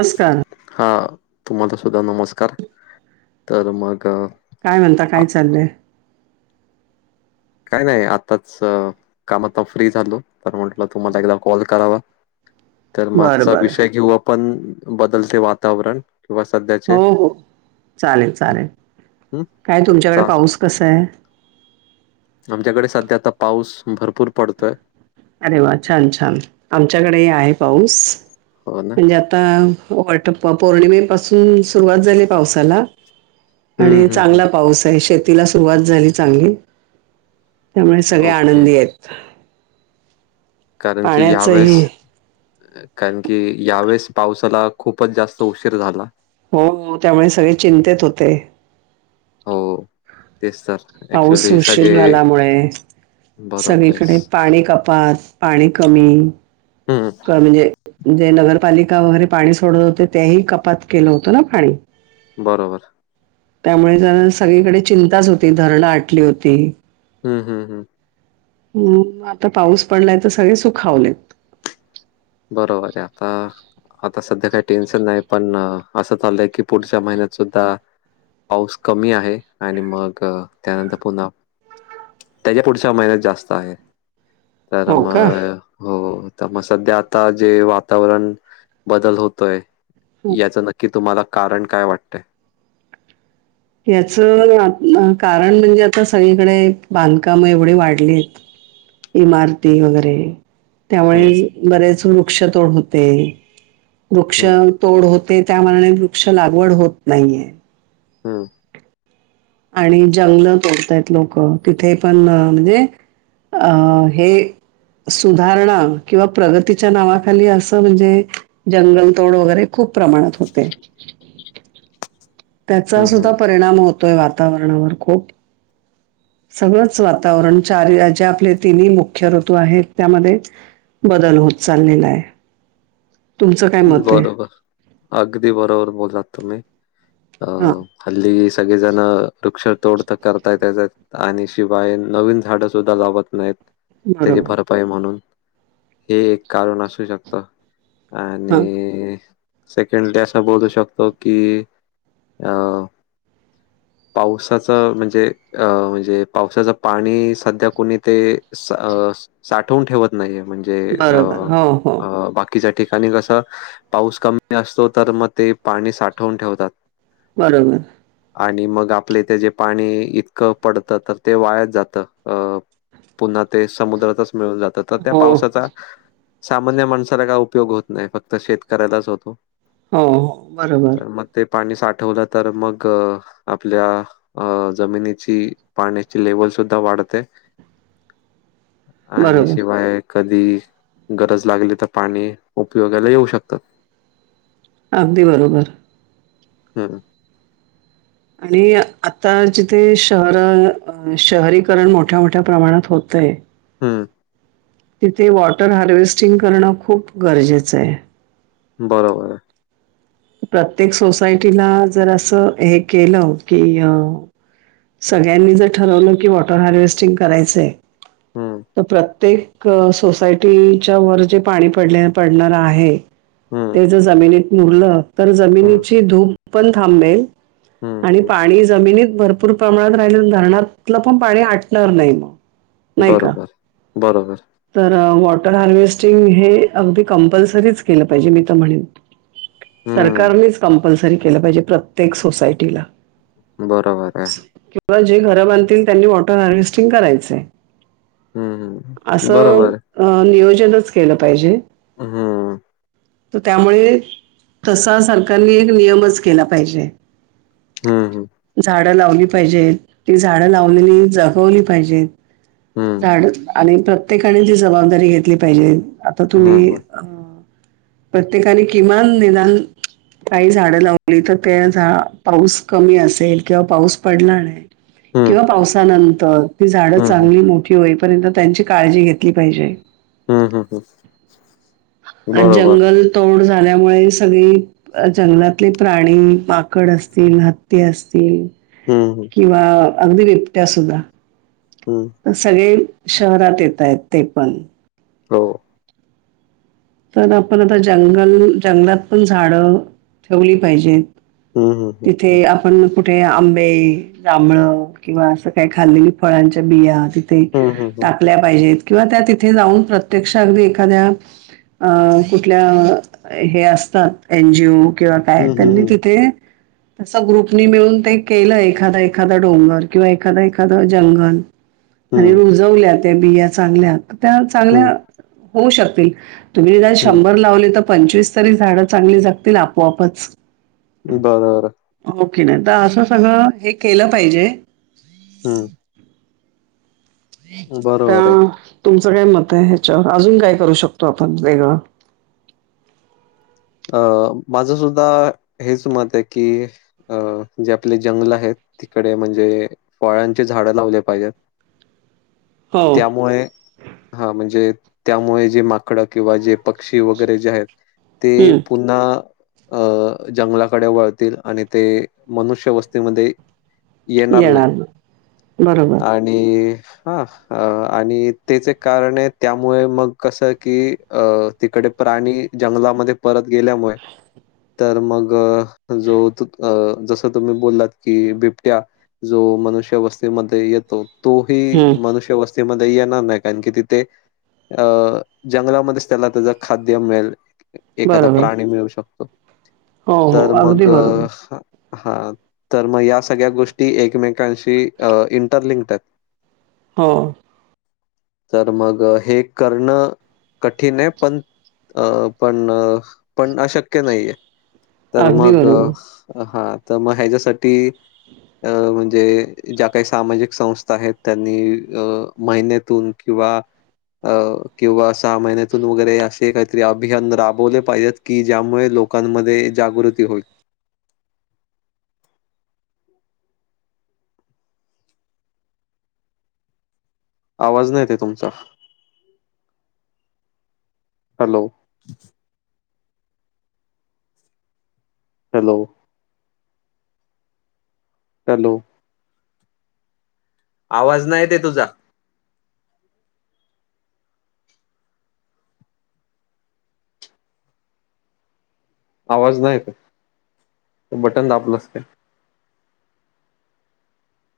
नमस्कार हा, तुम्हाला सुद्धा नमस्कार तर मग अ, काय म्हणता आ- काय चाललंय कांहीं नाहीं. आत्तांचं कामातनं फ्री झालों, तरं म्हंटलं तुम्हांला एकदां कॉल करांवा. तरं बरं मांगचां बरं विषय घेऊ आपणं, बदलते वातावरण. किंवा सध्याचे हो-हो, चालेलं-चालेलं. हं, कायं तुमंच्याकडे पाऊस कसां आहे? आमच्यांकडे संध्या आतां, पाऊस भरपूर पडतोयं. अरे वा! छान-छान, आमच्यांकडेही आहे पाऊस. हो ना? म्हणजे आतां, वाट पाहूं पौर्णिमे पाासूंन, सुरुवांत झालीं पावसांला हं, आणि हं, हं. चांगला पाऊस आहे. शेत तिलां सुरुवांत झालीं चांगली, त्यामुळें सगळें ओके. आनंदी आहेतं. कारणं की यांवेळेस, कारणं की यांवेळेस पावसांला खूपचं जास्तं उशीर झालां. हो.., त्यांमुळें सगळें चिंतेत होतें. हो... तेच तर. पाऊस ॲक्चुअली सगळे उशीरा झाल्यामुळे बरोबर आहे. सगळीकडे पाणी कपात, पाणी कमी. हं, म्हणजे जे नगरपालिका वगैरे पाणी सोडत होते, तेही कपात केलं होतं ना पाणी. बरोबर. त्यामुळे जरा सगळीकडे चिंताच होती, धरणं आटली होती. हम्म.. हम्.. हम्. हम्म, आतां पाऊस पडलांय तरं सगळें सुखांवलेत. बरोबर आहे आतां, आतां संध्या कांहीं टेन्शन नाहीं पणं असं चाललंय की, पुढच्या महिन्यांत सुद्धां पाऊस कमी आहे आणि मंग, त्यांनंतर पुन्हां त्यांच्या पुढच्या महीन्यांत जास्तं आहे. तरं हो का मंग हो तरं मंग संध्या आतां जे, वातांवरण बदल होतोय. यांचं नक्की तुम्हांला कारणं कायं वाटतंय? यांचं कारणं म्हणजे आतां, सगंळीकडे बांधकामं एवढे वाढलेत. इमांरती, वगैरे. हम्म त्यांमुळे, बरेच वृक्षतोड होतें. वृक्ष हम्म तोड होतं ते त्यांमानांने, वृक्ष लागवड होतं नाहीं आहे. हम्.. आणि जंगलं तोडतांयत लोकं, तिथे पणं म्हणजे अं.., हे सुधांरणा किंवा प्रगतीच्या नावांखाली, असं म्हणजे जंगलतोड वगैरें खूंप प्रमाणांत होतें. त्यांचा हम्म सुद्धां परिणाम होतोय, वातांवरणांवर खूंप. सगळंच वातांवरण चार जे, आपले तिन्हीं मुख्य ऋंतू आहेत. त्यांमध्ये बदल होतं चाललेलां आहे. तुमचं काय मत आहे? बरोबर, अगदीं बरोबर बोललांत तुम्हीं. अ.. हां, हल्लीं स सगळें जणं वृक्ष तोड तरं करतांत, त्यांच्यात आणि शिवाय नवीन झाडं सुद्धां लावत नाहीत त्यांची बरोबर. भरपाई म्हणूंन, हे एक कारणं अंसू शकतं. हां, आणि.. सेकंडली असां बोलू शंकतो की, अं.. पावसाचं, म्हणजे अ म्हणजे पावसाचं पाणी संध्या कुणी ते साठवून ठेवतं नाहीं, म्हणजे बरोबर. हो, हो. बाकी काही ठिकाणीं कसं, पाऊस कमी असतों तरं मंग ते पाणी साठवून ठेवतांत. बरोबर. आणि मंग आपल्यां इथं जे पाणी इतकं पडतं, तरं ते वायांच जातं. अ पुन्हा ते समुद्रातच मिळून जातं तर त्या हो, हो, पावसाचा सामान्य माणसाला काय उपयोग उपयोग होत नाही फक्त शेतकऱ्यालाच होतो हो. बरोबर, तर मग ते पाणी साठ ठवलं तर मग आपल्या जमिनीची पाण्याची लेवल सुद्धा वाढ म ते आणि बरोबर. शिवाय कधी गरज लागली तर पाणी उपयोगाला येऊ शकतात. अगदी बरोबर. हम्म. आणि आता जिथे शहर शहरीकरण मोठ्या मोठ्या प्रमाणात होतय हम्म. तिथे वॉटर हार्वेस्टिंग करणं खूप गरजेचं आहे. बरोबर आहे. प्रत्येक सोसायटीला जर असं हे केलं की अ सगळ्यांनी जर ठरवलं की वॉटर हार्वेस्टिंग करायचंय हं, तर प्रत्येक क सोसायंटीच्या वर जे पाणी पडले पडणांर आहे हं, ते ज जमिनींत मुरलं तरं हं, जमिनींची धूप पणं थांबेल हं, आणि हं. पाणी जमिनींत भरपूर प्रमाणांत राहिले तर धरणांतलं पणं पाणी आंटणार नाहीं मंग बरोबर बरोबर तर वॉटर हार्वेस्टिंग हे अगदीं कंपल्सरीच केलं पाहिजे मी तरं म्हणणें हं, सरकांरनेच कंपल्सरी केलं पाहिजे प्रत्येक सोसांयटीला बरोबर आहे. कवा जे घर बांधतील त्यांनी वॉटर हार्वेस्टिंग करायचय. हं, हं. असं बरोबर आहे. नियोजनच केलं पाहिजे. हम्म. तर त्यामुळे तसा सरकारने एक नियमच केला पाहिजे. हम्म हम्म. झाड लावली पाहिजेत ती झाड लावले जगवली पाहिजेत हं, झाड आणि प्रत्येकाने जी जबाबदारी घेतली पाहिजे आता हं, तुम्ही हं, अ प्रत्येकाने किमान निदान काही झाडं लावली तर त्या झा पाऊस कमी असेल किंवा पाऊस पडणार नाही हं, हं, किंवा पावसानंतर ती झाडं हं, चांगली मोठी होये पर्यंत त्यांची काळजी घेतली पाहिजे. हम्म हम्म हम्म. अ जंगल तोड झा झाल्यामुळे सगळी जंगलातले प्राणी पाकड असतील हत्ती असतील हं, हं, किंवा अगदी बिबट्या सुद्धा हं. तर सगळे शहरात येत आहेत ते पण हो. तर आपण आता जंगल जंगलात पण झाडं ठेवली पाहिजेत. हम्म हम्म हम्म. तिथे आपण कुठे आंबे जांभळ किंवा असं काही खाल्लेली फळांच्या बिया तथ हं, हं, हं. टाकल्या पाहिजेत किंवा त्या तिथे जाऊन प्रत्यक्ष अगदी एखाद्या अ कुठल्या हे असतात एनजीओ किंवा काय हं, हं, त्यांनी हं. तिथे [unintelligible] तस ग्रुपनी मिळून ते केलं एखादा एखादा डोंगर किंवा एखादां एखादं जंगल आणि हं, रुजवल्या त्या बिया चांगल्या त्या चांगल्या हं, होऊ शकतील तुम्ही हं. शंभर लावले तर पंचवीस तरी झाडं चांगली जगतील आपोआपच. बरोबर. ओके नाही तर असं सगळं हे केलं पाहिजे. हम. [unintelligible] आहे. काय मत आहे ह्याच्यावर अजून काय करू शकतो आपण वेगळं. अ माझं सुद्धा हेच मत आहे की अ जे आपले जंगल आहेत. तिकडे म्हणजे फळांचे झाडं लावले पाहिजेत. हो त्यामुळे हा म्हणजे त्यामुळे जे माकडं किंवा जे पक्षी वगैरे जे आहेत ते हम्म पुन्हा. अं जंगलाकडे वळतील आणि ते मनुष्य वस्तीमध्ये. येणार नाही बरोबर आणि हा आणि तेच कारण आहे त्यामुळे मग कसं की तिकड. प्राणी जंगलामध्ये परत गेल्यामुळे तर मग जो जसं तुम्ही बोललात की बिबट्या. जो मनुष्यवस्थेमध्ये येतो तो ह हम्म मनुष्यवस्थ. मध्ये येणार नाही कारण की तिथे. अं जंगलामध्येच त्याला त्याचा खाद्य मिळेल. एखादा बरोबर प्राणी मिळू शकतो हो हो तर मग अगदी बरोबर हा तर मग या सगळ्या गोष्टी एकमेकांशी इंटरलिंक्ड आहेत. हो. हे करणे कटींग आहे पण अ पण प पण अशक्य नाहीे तर अगदी मग बरोबर हा. तर मग ह्याच्यासाठी. अ म्हणजे ज्या काही सामाजिक संस्था आहेत त्यांनी महिन्यातून किं किंवा सहा म्या वर अस काही अभ. राबवले पाहिजेत की ज्यामुळे लोकांमध्ये जागृती होईल. [unintelligible] आवाज नाही ते तुमचा. हॅलो. हॅलो. हॅलो. आवाज नाही ते तुझा. आवाज नाही का बटन दाबलं अस का.